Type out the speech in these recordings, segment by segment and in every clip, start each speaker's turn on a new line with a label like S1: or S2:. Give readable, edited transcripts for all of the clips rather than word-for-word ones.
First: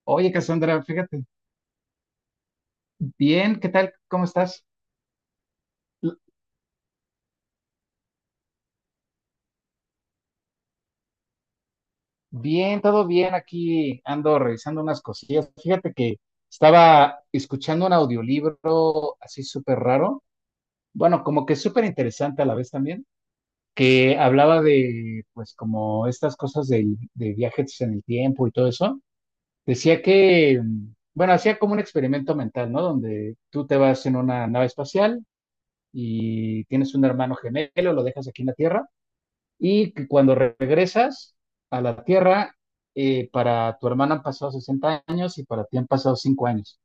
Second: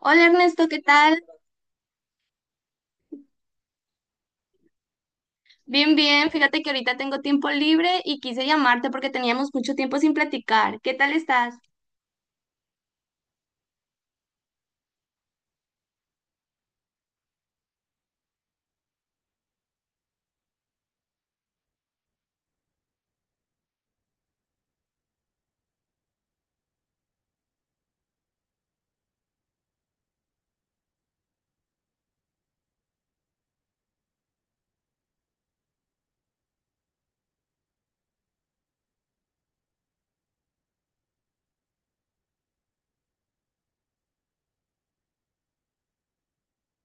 S1: Hola
S2: Oye,
S1: Ernesto, ¿qué
S2: Cassandra,
S1: tal?
S2: fíjate, bien, ¿qué tal? ¿Cómo estás?
S1: Bien, bien. Fíjate que ahorita tengo tiempo libre y quise llamarte porque teníamos mucho tiempo sin platicar. ¿Qué tal estás?
S2: Bien, todo bien aquí. Ando revisando unas cosillas. Fíjate que estaba escuchando un audiolibro así súper raro. Bueno, como que súper interesante a la vez también, que hablaba de, pues, como estas cosas de viajes en el tiempo y todo eso. Decía que, bueno, hacía como un experimento mental, ¿no? Donde tú te vas en una nave espacial y tienes un hermano gemelo, lo dejas aquí en la Tierra y que cuando regresas a la Tierra, para tu hermana han pasado 60 años y para ti han pasado 5 años.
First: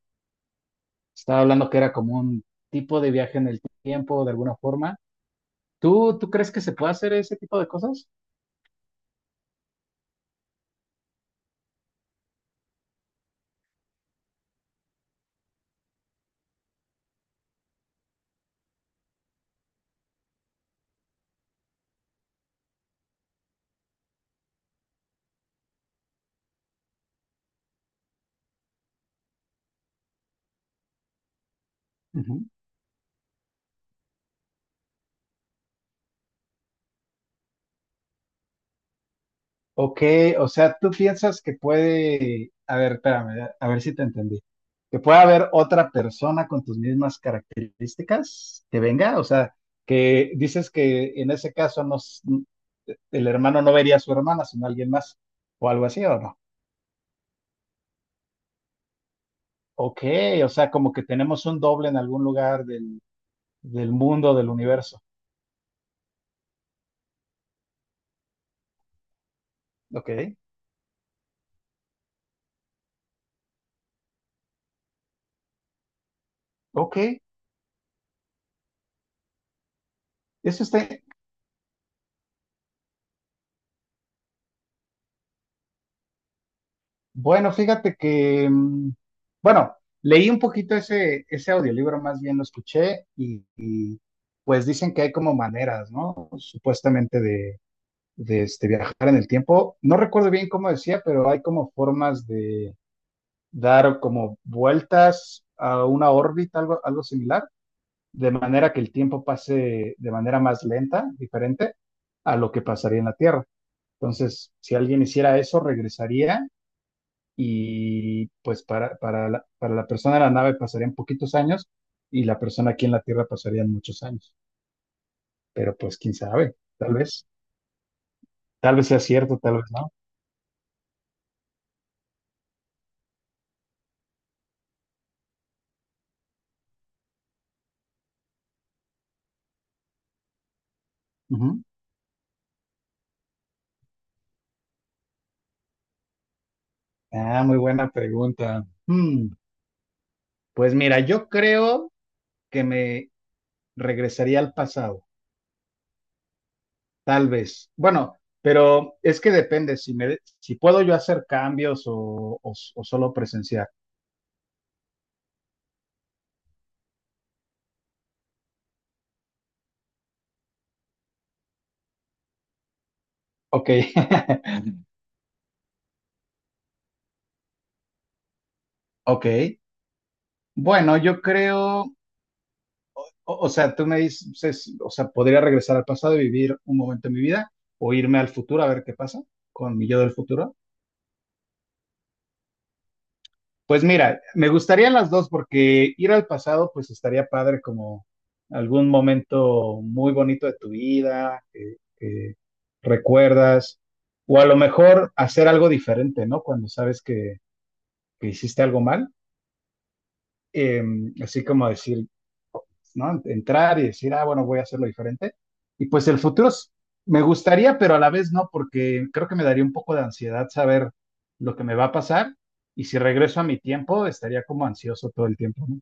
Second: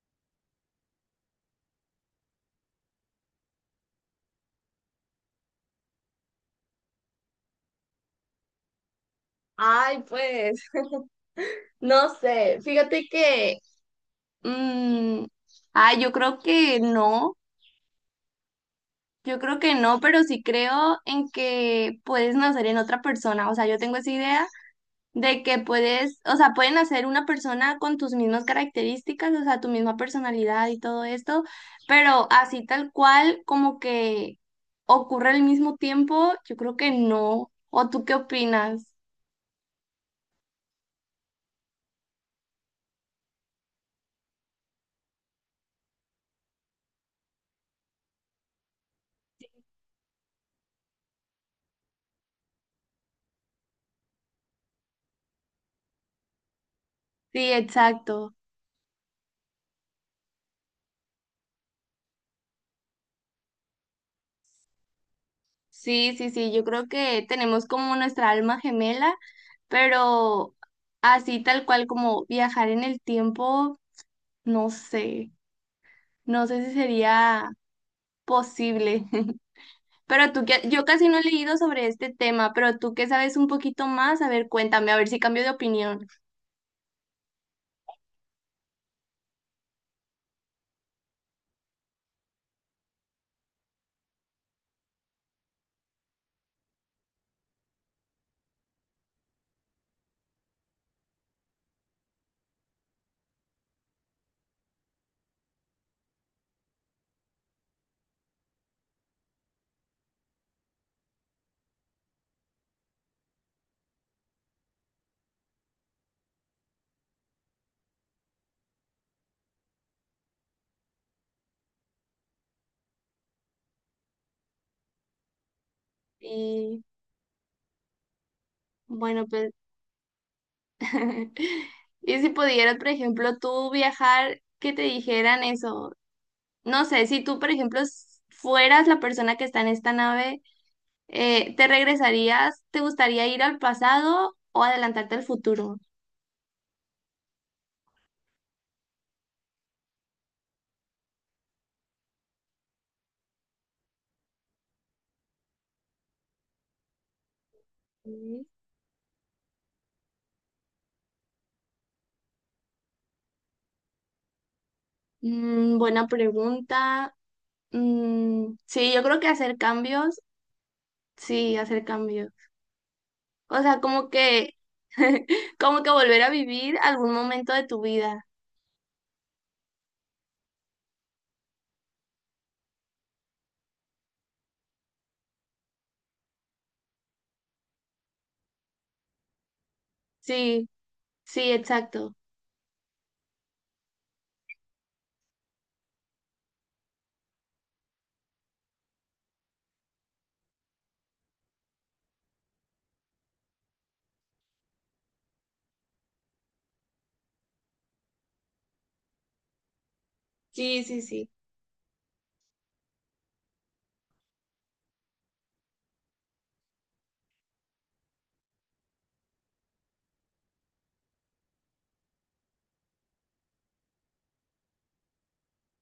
S2: Estaba hablando que era como un tipo de viaje en el tiempo, de alguna forma. ¿Tú crees que se puede hacer ese tipo de cosas?
S1: Ay, pues, no sé, fíjate que, Mm, yo creo que no, yo creo que no, pero sí creo en que puedes nacer en otra persona. O sea, yo tengo esa idea de que puedes, o sea, pueden hacer una persona con tus mismas características, o sea, tu misma personalidad y todo esto, pero
S2: Ujú.
S1: así tal cual como que ocurre al mismo tiempo, yo creo que no. ¿O tú qué opinas?
S2: Ok, o sea, tú piensas que puede, a ver, espérame, a ver si te entendí, que puede haber otra persona con tus mismas características que venga, o sea, que dices que en ese caso no, el hermano no vería a su hermana, sino a alguien más, o algo así, ¿o no?
S1: Sí, exacto.
S2: Ok, o sea, como que tenemos un doble en algún lugar del mundo, del universo.
S1: Sí, sí, sí, yo creo que tenemos como nuestra alma gemela,
S2: Ok,
S1: pero así tal cual como viajar en el tiempo, no sé, no sé si
S2: ok,
S1: sería posible. Pero tú que,
S2: eso
S1: yo
S2: está.
S1: casi no he leído sobre este tema, pero tú que sabes un poquito más, a ver, cuéntame, a ver si cambio de opinión.
S2: Bueno, fíjate que, bueno, leí un poquito ese audiolibro, más bien lo escuché y pues dicen que hay como maneras, ¿no? Supuestamente de este, viajar en el tiempo. No recuerdo bien cómo decía, pero hay como formas de dar como vueltas a una órbita, algo similar, de manera que el tiempo pase de manera más lenta, diferente a lo que pasaría en la Tierra. Entonces, si alguien hiciera eso, regresaría y pues para la persona de la nave pasarían poquitos años y la persona aquí en la Tierra pasarían muchos años. Pero pues quién sabe,
S1: Y
S2: tal vez sea
S1: bueno,
S2: cierto,
S1: pues,
S2: tal vez no.
S1: y si pudieras, por ejemplo, tú viajar, que te dijeran eso, no sé, si tú, por ejemplo, fueras la persona que está en esta nave,
S2: Ujú.
S1: ¿te regresarías? ¿Te gustaría ir al pasado o adelantarte al futuro?
S2: Ah, muy buena pregunta. Hmm, pues mira, yo creo que me regresaría al pasado, tal vez. Bueno,
S1: Mm.
S2: pero es que depende si me, si puedo yo hacer cambios o o solo presenciar.
S1: Mm, buena pregunta. Mm, sí, yo creo que hacer cambios, sí, hacer cambios. O
S2: Ok,
S1: sea, como que, como que volver a vivir algún momento de tu vida.
S2: ok. Bueno, yo creo. O sea, tú me dices, o sea, podría regresar al pasado y vivir un momento en mi vida o irme al futuro a ver qué pasa con mi yo del futuro.
S1: Sí, sí, exacto.
S2: Pues mira, me gustarían las dos porque ir al pasado pues estaría padre como algún momento muy bonito de tu vida que recuerdas o a lo mejor hacer algo diferente, ¿no? Cuando sabes que hiciste algo mal,
S1: Sí,
S2: eh,
S1: sí, sí.
S2: así como decir, ¿no? Entrar y decir, ah, bueno, voy a hacerlo diferente. Y pues el futuro es- me gustaría, pero a la vez no, porque creo que me daría un poco de ansiedad saber lo que me va a pasar. Y si regreso a mi tiempo, estaría como ansioso todo el tiempo, ¿no?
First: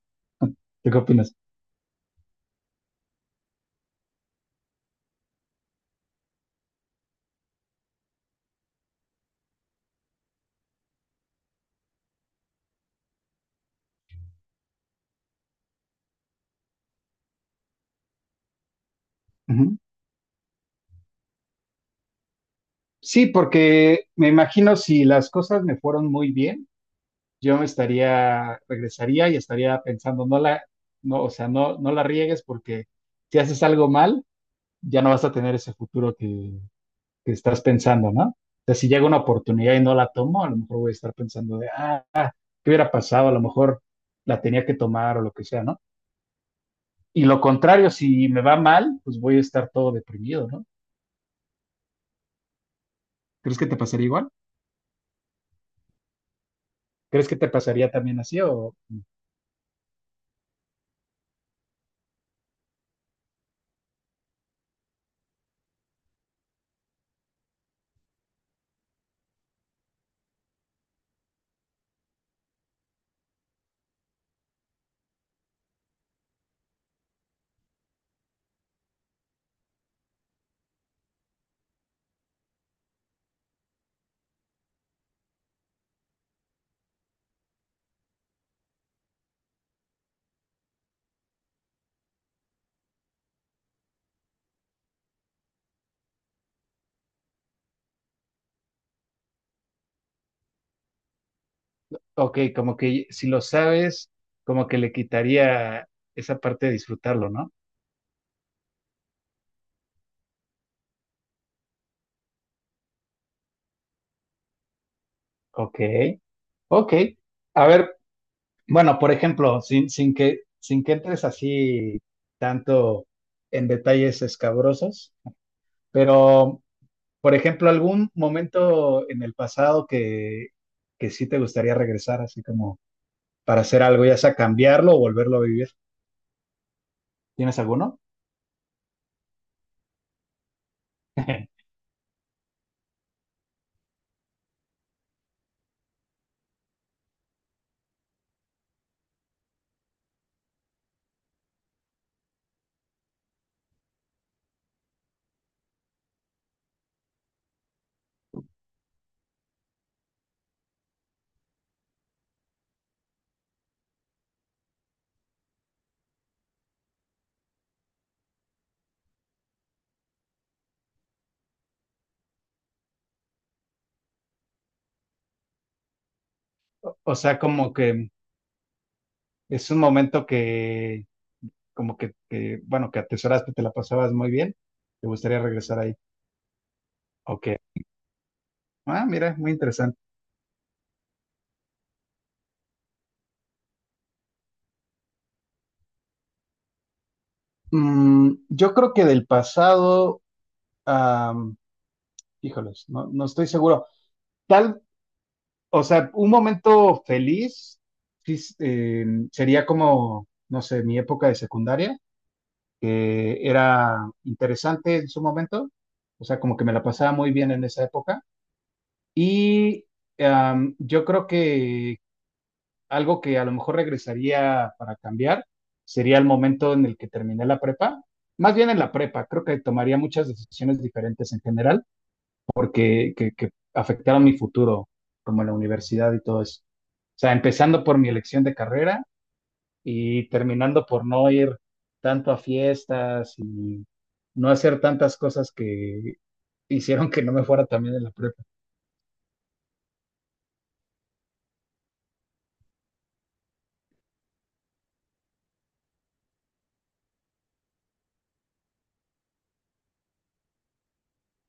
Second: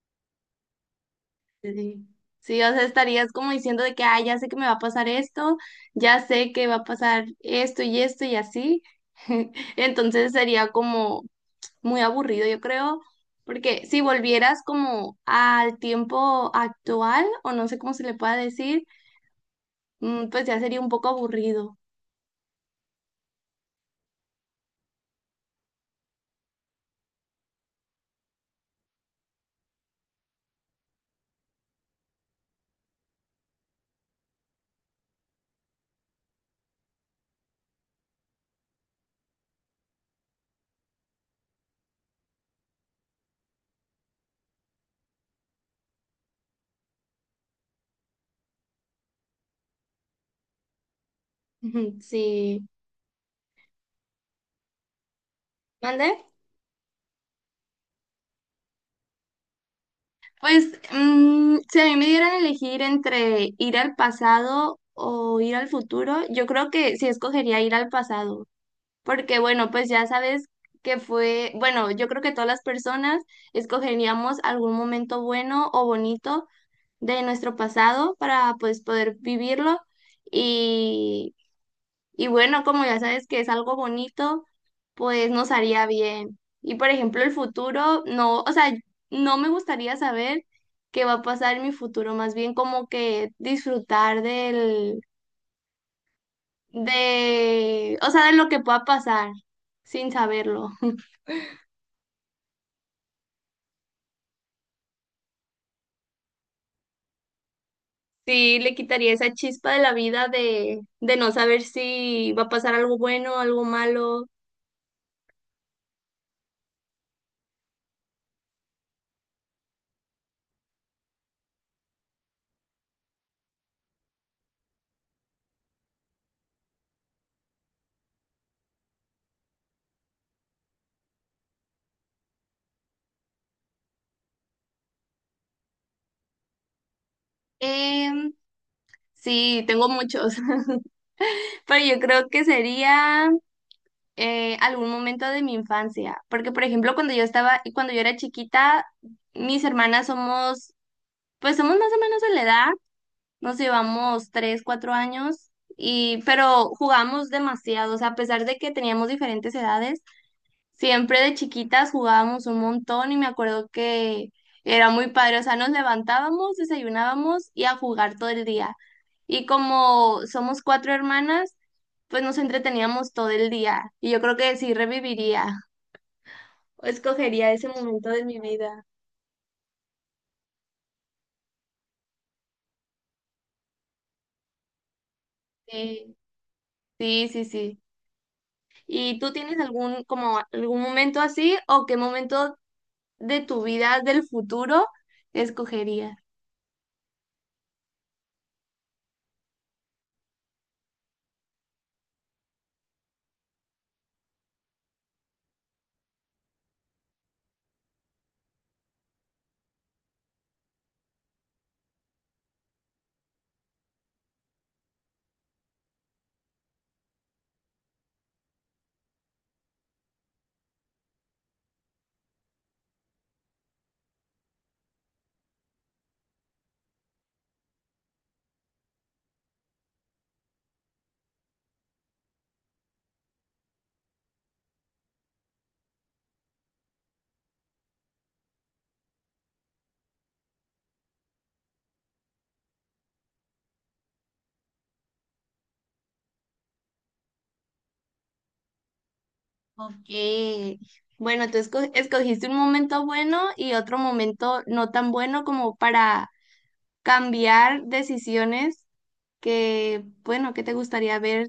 S2: ¿Tú qué opinas?
S1: Sí, sí, o sea, estarías como diciendo de que, ah, ya sé que me va a pasar esto, ya sé que va a pasar esto y esto y así. Entonces sería como muy aburrido, yo creo, porque si volvieras como al tiempo actual, o no sé cómo se le pueda decir,
S2: Ujú.
S1: mm, pues ya sería un poco aburrido.
S2: Sí, porque me imagino si las cosas me fueron muy bien, yo me estaría, regresaría y estaría pensando, no la, no, o sea, no la riegues porque si haces algo mal, ya no vas a tener ese futuro que estás pensando, ¿no? O sea, si llega una oportunidad y no la tomo, a lo mejor voy a estar pensando de, ah, ¿qué hubiera pasado? A lo mejor la tenía que tomar o lo que sea, ¿no? Y lo contrario, si me va mal, pues voy a estar todo deprimido, ¿no?
S1: Sí.
S2: ¿Crees que te pasaría igual?
S1: ¿Mande?
S2: ¿Crees que te pasaría también así? O,
S1: Pues mm, si a mí me dieran a elegir entre ir al pasado o ir al futuro, yo creo que sí escogería ir al pasado, porque bueno, pues ya sabes que fue, bueno, yo creo que todas las personas escogeríamos algún momento bueno o bonito de nuestro pasado para pues poder vivirlo y bueno, como ya sabes que es algo bonito, pues nos haría bien. Y por ejemplo, el futuro, no, o sea, no me gustaría saber qué va a pasar en mi futuro, más bien como que disfrutar del, de, o sea, de lo que pueda pasar sin saberlo.
S2: ok, como que si lo sabes, como que le quitaría esa parte de disfrutarlo, ¿no?
S1: Sí, le quitaría esa chispa de la vida de no saber si va a pasar algo bueno, algo malo.
S2: Ok, ok. A ver, bueno, por ejemplo, sin que entres así tanto en detalles escabrosos, pero, por ejemplo, algún momento en el pasado que sí te gustaría regresar, así como para hacer algo, ya sea cambiarlo o volverlo a vivir. ¿Tienes alguno?
S1: Em, sí, tengo muchos, pero yo creo que sería... algún momento de mi infancia, porque por ejemplo cuando yo estaba, cuando yo era chiquita, mis hermanas somos, pues somos más o menos de la edad, nos llevamos tres, cuatro años, y, pero jugamos demasiado, o sea, a pesar de que teníamos diferentes edades, siempre de chiquitas jugábamos un montón y me acuerdo que era muy padre, o sea, nos levantábamos, desayunábamos y a jugar todo el día. Y como somos cuatro hermanas, pues nos entreteníamos todo el día. Y yo creo que sí reviviría o
S2: O sea,
S1: escogería ese
S2: como
S1: momento
S2: que
S1: de mi vida.
S2: es un momento como que, bueno, que atesoraste, te la pasabas muy bien, te gustaría regresar ahí.
S1: Sí, sí, sí,
S2: Ok.
S1: sí.
S2: Ah,
S1: ¿Y tú
S2: mira, muy
S1: tienes
S2: interesante.
S1: algún, como algún momento así o qué momento de tu vida del futuro escogerías?
S2: Mm, yo creo que del pasado, am, híjoles, no, no estoy seguro. Tal, o sea, un momento feliz sí, sería como, no sé, mi época de secundaria, que era interesante en su momento, o sea, como que me la pasaba muy bien en esa época. Y am, yo creo que algo que a lo mejor regresaría para cambiar sería el momento en el que terminé la prepa, más bien en la prepa, creo que tomaría muchas decisiones diferentes en general que afectaron mi futuro, como la universidad y todo eso. O sea, empezando por mi elección de carrera y terminando por no ir tanto a fiestas y no hacer tantas cosas que hicieron que no me fuera también en la prepa.
S1: Ok. Bueno, tú escogiste un momento bueno y otro momento no tan bueno como para cambiar decisiones que, bueno, que te gustaría haber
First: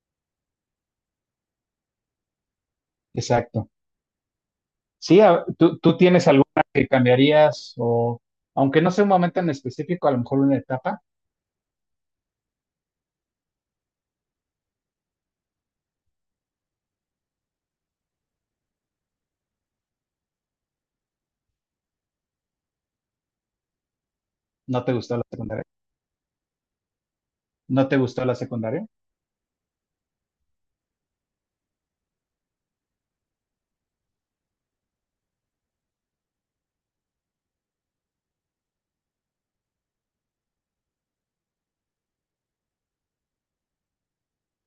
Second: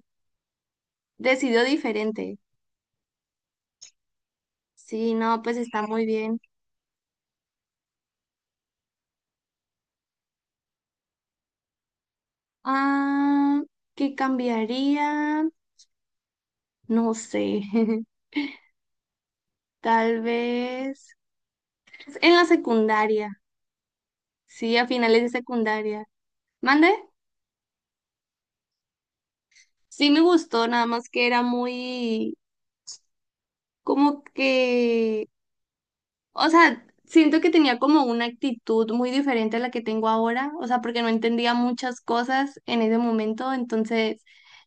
S1: decidido diferente.
S2: Exacto.
S1: Sí,
S2: Sí,
S1: no,
S2: a-
S1: pues
S2: ¿tú,
S1: está
S2: tú
S1: muy
S2: tienes
S1: bien.
S2: alguna que cambiarías o, aunque no sea un momento en específico, a lo mejor una etapa?
S1: Ah, ¿qué cambiaría? No sé. Tal vez en la secundaria. Sí,
S2: ¿No
S1: a
S2: te gustó
S1: finales
S2: la
S1: de
S2: secundaria?
S1: secundaria. ¿Mande?
S2: ¿No te gustó la secundaria?
S1: Sí me gustó, nada más que era muy como que o sea, siento que tenía como una actitud muy diferente a la que tengo ahora, o sea, porque no entendía muchas cosas en ese momento, entonces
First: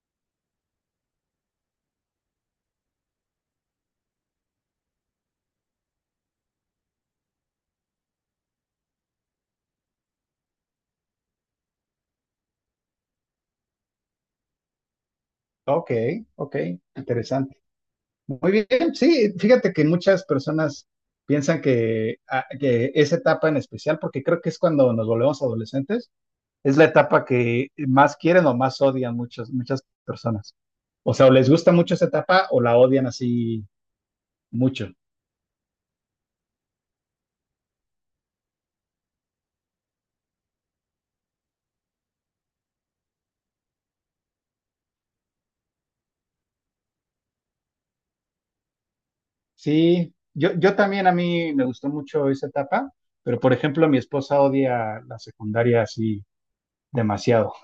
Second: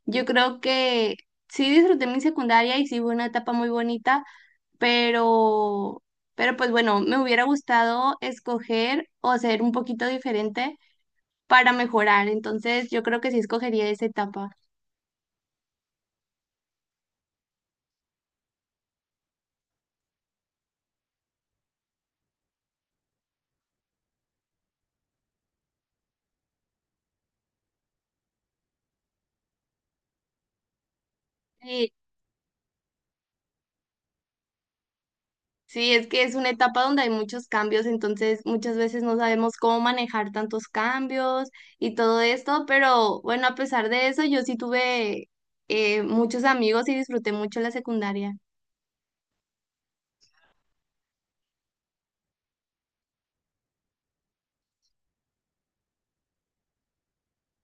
S1: yo creo que sí disfruté mi secundaria y sí fue una etapa muy bonita, pero, pero pues bueno, me hubiera gustado escoger o ser un poquito diferente para mejorar, entonces yo creo que sí escogería esa etapa.
S2: Ok, ok, interesante. Muy bien, sí, fíjate que muchas personas piensan que, a- que esa etapa en especial, porque creo que es cuando nos volvemos adolescentes, es la etapa que más quieren o más odian muchas, muchas personas. O sea, o les gusta mucho esa etapa o la odian así mucho.
S1: Sí, es que es una etapa donde hay muchos cambios, entonces muchas veces no sabemos cómo manejar tantos cambios y todo esto, pero bueno, a pesar de eso, yo sí tuve muchos amigos y disfruté mucho la secundaria.
S2: Sí, yo también a mí me gustó mucho esa etapa, pero por ejemplo, mi esposa odia la secundaria así demasiado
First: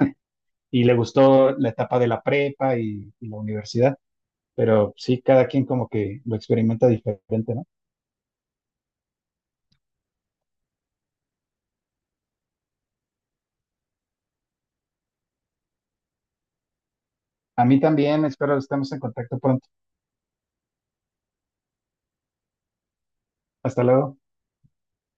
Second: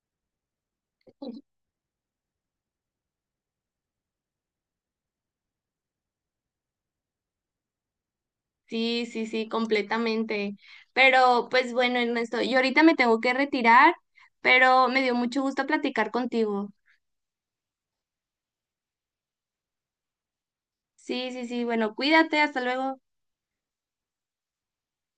S2: y le gustó la etapa de la prepa y la universidad. Pero sí, cada quien como que lo experimenta diferente, ¿no?
S1: Sí, sí, sí, completamente. Pero pues bueno, Ernesto, yo ahorita me tengo que retirar, pero me dio mucho gusto platicar contigo.
S2: A mí también, espero estemos en contacto pronto.
S1: Sí, sí, sí, bueno, cuídate, hasta luego.
S2: Hasta luego.